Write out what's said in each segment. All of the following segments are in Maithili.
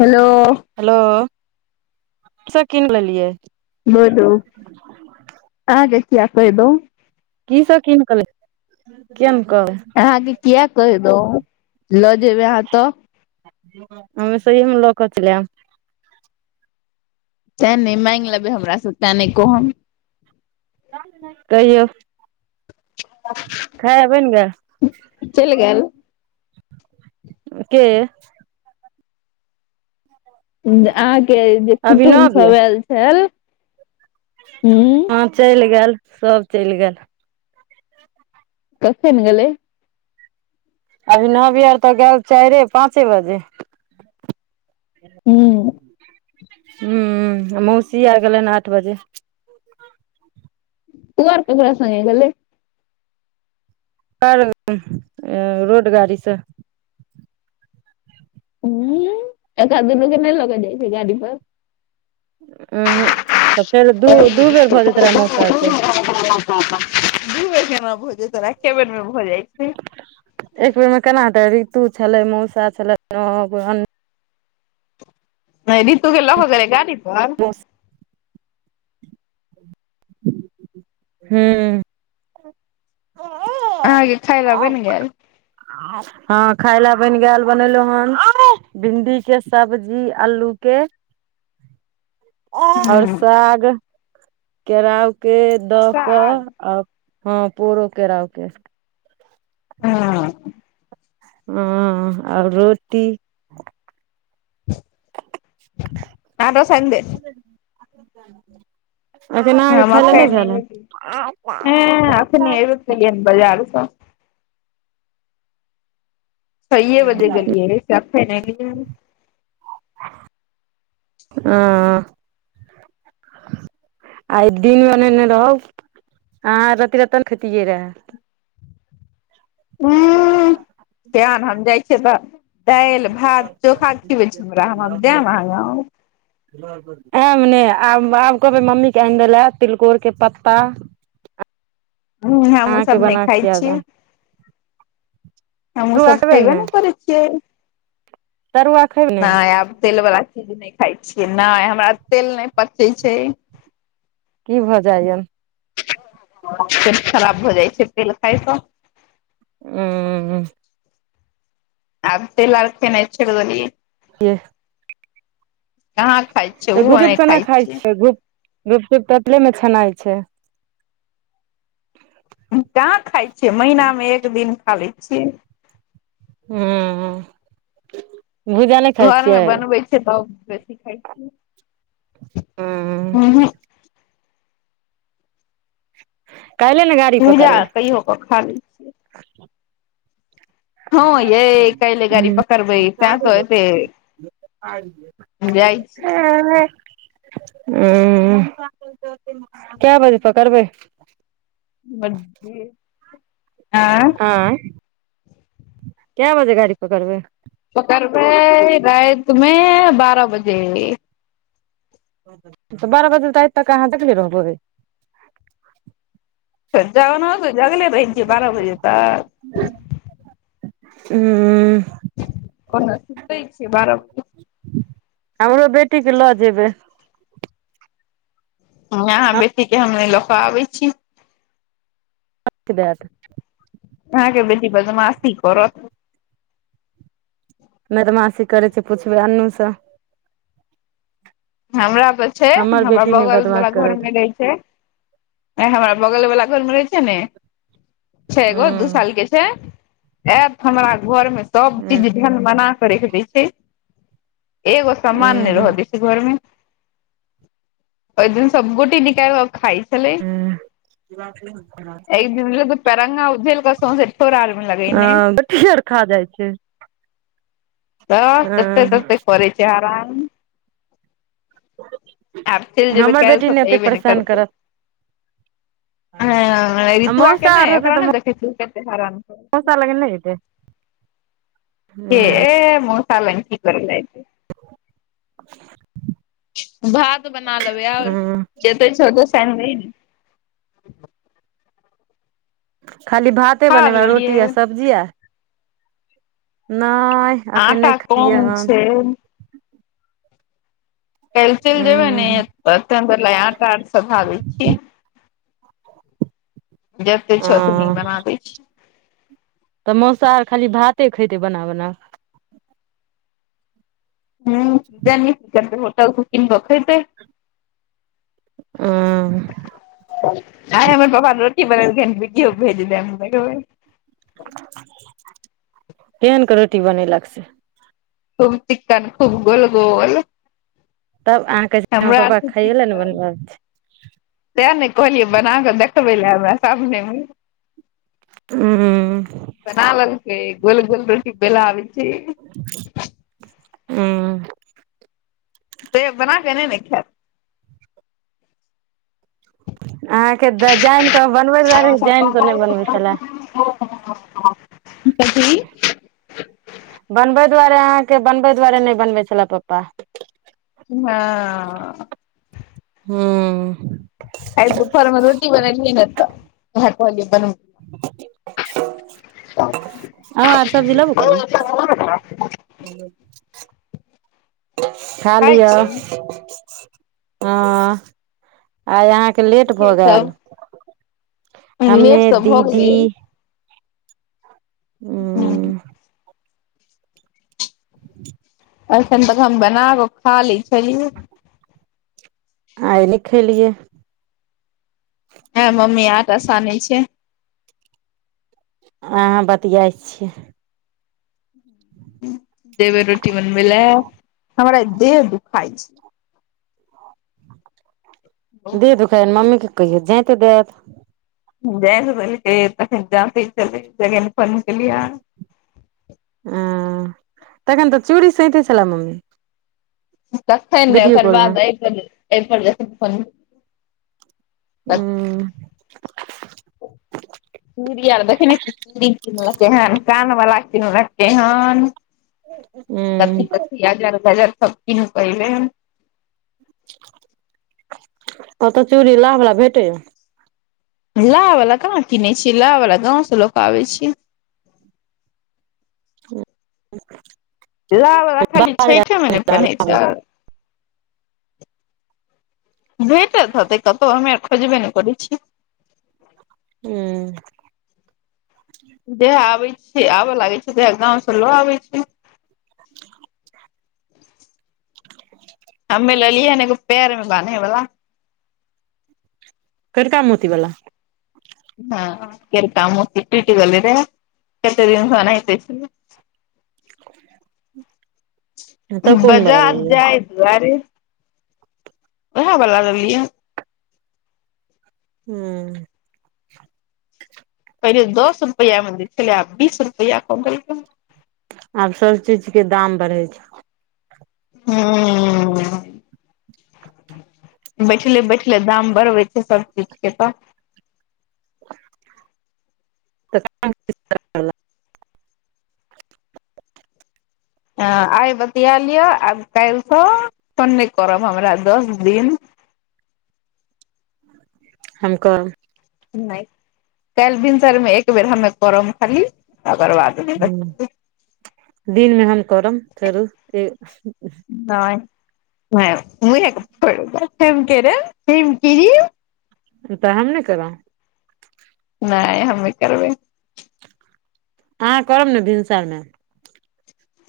हेलो। [unintelligible] हेलो से किन लेलियै। बोलू, अहाँ के किये कैह दौं। की सब किन क ले, क्यन क? अहाँके किये कैह दौं? लऽ जेबै अहाँ तऽ। अम सही मे लऽ कऽ चैल एब। तैं ने, मैँग लेबै हमरा से तेँ नै कहब। कहियौ। [unintelligible] खेनाय बैन गेल। चैल गेल। के? अहाँ के जे कुटुम अभिनव यै सब एल छल। हूँ हँ चैल गेल, सब चैल गेल। कखैन गेलै? अभी नहबी और तऽ गेल चैरे-पाँचे बजे। उंहूँ। हूँ, मौसी ऐब गेलैन आठ बजे। उ और ककरा संगे गेलै? [unintelligible] रोड गाड़ी स। हूं उ एकरा दुनू के नहि लक जाय छै गाड़ी पर। उ हुं फेर दू- दू बेर भ जेत रहे मास्साब के। [unintelligible] दू बेर केना भजेतन एके बेरमे भ जाइ। छै एक बेर मे केना हेतय, ऋतु छलै मौसा छलैत। नहि, रीतु के लह गेलय गाड़ी पर। हूं। अहांके खाय ले बनि गेल। हं खाय ले बनि गेल बनेलहुं हन भिंडी के सब्जी अल्लू के। और हूँ साग केराउ के। द क साग आ हं पोरो केराउ के। हं अ। हं और रोटी। आंटो सैनि दे छी। [inaudible] [inaudible] एखन अहांके हँ खायले मकइ नहि भेल हन‌। बजार स छइये बजे गेलियए से एखैन एलियैहऽ। अं आइ दिनमे नेने रहो, हां रती र ने खेतियै रह। [inaudible] तेहन हम जाइ छिय त, दालि भात चोखा खिबै छी हमरा, हम जेब अहां गांव। [inaudible] प ठाकएब नहि आब आब कहबै मम्मी के आनि दै ले तिलकोर के पत्ता। [unintelligible] हूं हमहूं अहाँके सभ नहि बना के खाइ खिया छिय। देब हमहूं तरुआ सब खेबै खयेब ने नय करय छिय। तरुआ खेबै ने नहि आब तेल बला चीज नहि खाय छिय, नहि हमरा तेल नहि पचै छय। की भ जाइयन। पेट खराब भ जाय छय तेल खायस। उं उ आब तेल ओर खेनाय छोड़ देलिये। के कहाँ खाइ छियै त ओहो गुपचुप नहि केना खाइ खाय छियै छिय, गुप गुपचुप ऐतले मे छनाय छय। कहां खाय छिय, महीनामे एक दिन खा लय छिय। हुं। घर मे बनबय छय तब बेसी खाय छीय। हूँ काल्हे ने गाड़ी पूजा पकड़बै कहियो क खा लय छिय। हं य कालि गाड़ी पकरबय तें त ऐते अय। [inaudible] हुं के बजे पकड़बै। यें। आंय के बजे गाड़ी पकड़बै। पकड़बै राति में बारह बजे। त बारह बजे राति तक अहां जगले रहबय। [unintelligible] से जगले रहै छिये बारअ बजे तक। उम्म कता सुतै छिये बारअ ब हमरो बेटीके लऽ जेबै। हम यहाँ बेटी के हम नै लऽ के आबै छी। [unintelligible] अहाँ के बेटी बदमाशी करत। नैदमासी करै छै पुछबै अन्नु से। हमरा तऽ छै, हमर हमरा बेटी नहि बगल बदमाश बला घर करत मे रहै छै। हमरा बगल बला घरमे रहै छै नै, छै हूँ एगो दू साल के छै। एत हमरा घरमे सब हूँ चीज ढैन मना कऽ रैख दै छै। एगो हूँ समान नै रहा दै छै घर मे। ओय दिन सब गोटी निकाल के खाय छलै। हूँ एक दिन तऽ पैर रंगा उझल के सौंसे ठोड़ आर मे लगैनै। हँ गोटी आर खा जाय छै। त हँ तत्ते-तत्ते करै छै हरान। आब चलि जेबै हमर काल्हि बेटी सँ तऽ नै ओते एबे नहि परेशान करतै करत। आ ऋतुआ के मौसा नहि रहतै ओकरा तऽ म नहि देखै छी कते हरान मौसा लग नै एतै। के ह ए मौसा लंग की करैलै एते। [inaudible] भात बना लेबै और ह जेतै छो ओते सैन दहि नै। खाली भाते खा बनेबै, रोटी लेलियै आ सब्जी आ नैह एखन नै आटा खेलियै कम हन। छै काएल चैल ह जेबै नै त परथन [unintelligible] आटा आर सधा दै छियै। जते छै ओतनी ह बना दै छी। तऽ मौसा आर खाली भाते खैते बना-बना। हुं ताए नीक करतै होटल से किन के खैते। आं। आय हमर पप्पा रोटी बनैलकेन वीडियो भेज दैब देखबै। केहेन के रोटी बनैएलक से। खुब चिक्कन, खुब गोल-गोल। तब अहाँ कहै छी हमर पप्पा से के खाये ले नै बनबै आबै छै। ताए नै कहलियै बना कऽ देखबै ले हमरा सामने मे। ऊं। हुं। बना लेलके गोल-गोल रोटी बेला आबै छै। हूँ ते बना के नै ने खाए अहाँके तऽ जैन कऽ बनबै के दुआरे जैन कऽ नै बनबै छलाए। कथी। बनबै दुआरे, अहाँके बनबै दुआरे नै बनबै छला पप्पा। हां। हुं। आय दुपहर मे रोटी बनैलिये नै त उहाए कहलिये बन [inaudible] अहाँ आर सब्जी लेबो करबै? खा खाइ लिअ छियै हँ। आइ अहाँके लेट भऽ गैल। हं लेट तऽ भऽ दीदी गेलै। हूं। उंम्म अखन तक हम बना कऽ खा लैय छलियै। आइ नै खेलियै। हैया मम्मी आटा सानय छैय। अहाँ बतियाइत छियै। जेबे रोटी बनबे ले हमरा देह दुखाय छैय। छै देह दुखाइये मम्मीके कहियौ जैंत देत। जैंत देलकै तखन जातें छलै जखन फोन केलियै अहाँ। ऐं तखन तऽ चूड़ी सइतें छलै मम्मी। तखैन नै वीडियो ओकर कॉल मे बाद अय पर, अय पर जखैन फोन [unintelligible] उंम्म [unintelligible] देखे नै छीयै चूड़ी किनलकै हन कान बला किनलकै हन। कथी उंम्म कथी अजर गजर सब कीनके एलै। ओतऽ चूड़ी लाह बला भेटे यऽ। लाह वला कहाँ किने छीयै लाह वला गाँव से लऽ कऽ आबै छियै। [inaudible] लाह बला खाली छैठे मे नै पैनहे छैय। भेटत हेतै कतौ हमे खोजबे ने करै छीयै। हूं। जहिआ आबै छीयै आबय लागे छियै तऽ गाँव से लऽ आबै छीयै। [inaudible] हम्मे लेलियै हन एगो पैर में बान्है बला। करिका मोती बला। हँ कैरका मोती टूइट गेल रहे। कतेक दिनसँ- [unintelligible] [inaudible] तऽ कोन वाला बजार लेलियै जाइ दुआरे वैहे बला लेलियै। हूं। पहिले दस रुपैआ मे दै छलै आब बीस रुपैआ कऽ देलकै। आब सब चीज के दाम बढ़य छैय। [inaudible] बैठले-बैठले दाम बढ़बै छैय सब चीज के एतऽ। [unintelligible] अ आइ बतिया लिअ आब काल्हि सँ तंग नहि करब हमरा दस दिन। हम करब। नहि काल्हि भिनसरमे एक बेर हमे करब खाली तकर बाद। हम्म दिन मे हम करब फेरो। नैइ मुहे के फोइर देब [inaudible] तऽ हम नैइ केलोह। नहि हम नैई करबै। अहाँ करब ने भिनसर मे।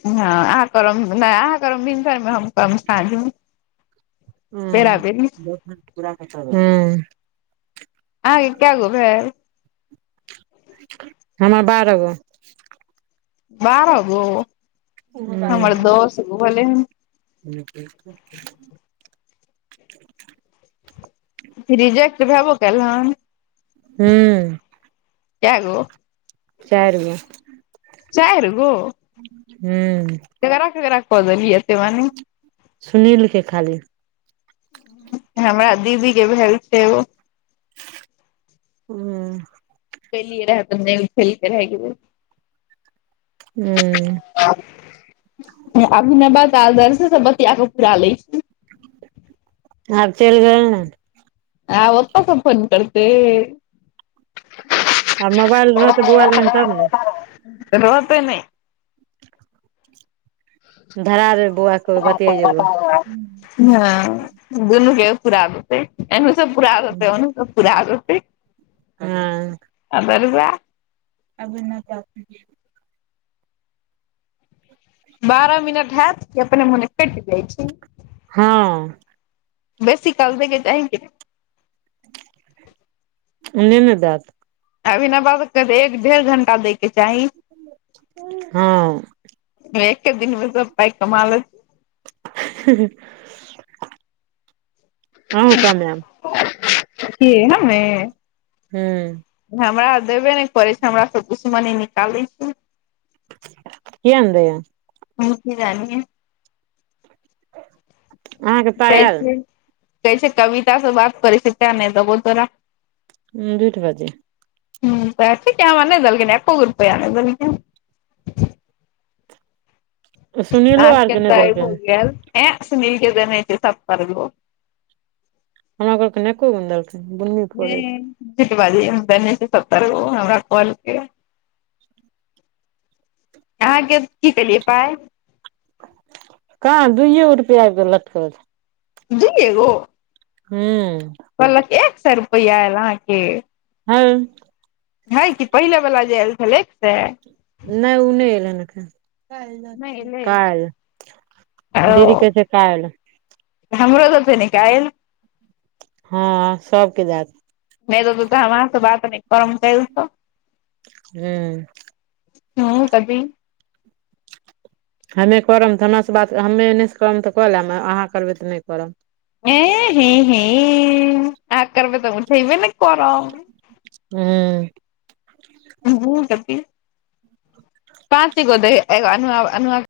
हँ अहाँ कर नहि अहाँ करब भिनसर में हम करब सांझ म। ह हँ [unintelligible] अहाँ एक के गो भेल। हमर बारहगो। बारह गो, हूँ हमर दस गो भलैन ह। [inaudible] रिजेक्ट भएबो कैल हन? ह्म्म काएगो? चाइर गो, चारि हू ककरा ककरा क देलीए एतेए बारी? सुनील के खाली। हमरा दीदी के भेल छै ओ। हूं प लियए रहै त नहि ख लके रह क [unintelligible] हम्म अभी ने बात आदर्श सब बतिया क पुरा ले छी। आब चलि गेलय नै आ ओ ओतअ स फोन करते। आब मोबाइल रहतै बौआ लगन तब ने रहतेह नै। धरा देै बौआके बतियाे जेबो। हँ दुनू के पूरा दैते, एने स पूरा देते, उन्हो स पूरा देते। हाँ आ बरुआ अभी नहि च [unintelligible] बारह मिनट हैयत कि अपने मूने कैइट जाइ छै। हाँ बेसी काल देके चाहहि। ने नै जाथ। अभी ने ब सबकेऽ एक डेढ़ घण्टा दैके चाही। हाँ एक दिन मे सब पाय कमा लैथ। आहू कमा लेब। की हम्मे? ह्म्म हमरा देबे नहि करै छै, हमरा दुश्मनी निकालै छै। कि आइनादिए। ह की जी [unintelligible] अहाँके तै पाय आयल से तै से कविता से बात करै छै तै नहि देबो तोरा। ह झूठ [unintelligible] बाजैइ ह त ठिके नै देलखीन, हमरा एको रुपया नै देलखिन। आ सुनीलो आर के नहि तइ देलकै भ हन गेल ए सुनील के [unintelligible] हमरा घके [unintelligible] नेक गन्दल [inaudible] [unintelligible] अहाँके की केलियै पाइ? कहाँ दुइये गो रुपआ आबिक लटकल छै। दूइयेगो हूं। कहलक एक सए रुपआ आयल अहाँके। हय हय कि पहिले वला जे आयल छलै एक सै। नहि उ नहि एल हन‌ एखनि। नहि एलै काइल ओ दीदी कहै छै काइल। हमरो सब के नै काइल। हँ सबके जात नहि देतउ त हमरास बात नै [unintelligible] हूं। हूँ कथी। हमे करब तऽ हमना से बात हमे एनेस करब तऽ कऽ लेम अहाँ करबै तऽ नहि करब। एं हें हें आहाॅं करबै त हम उठेबे नै करब। हूँ [unintelligible] त पाँच गो [unintelligible]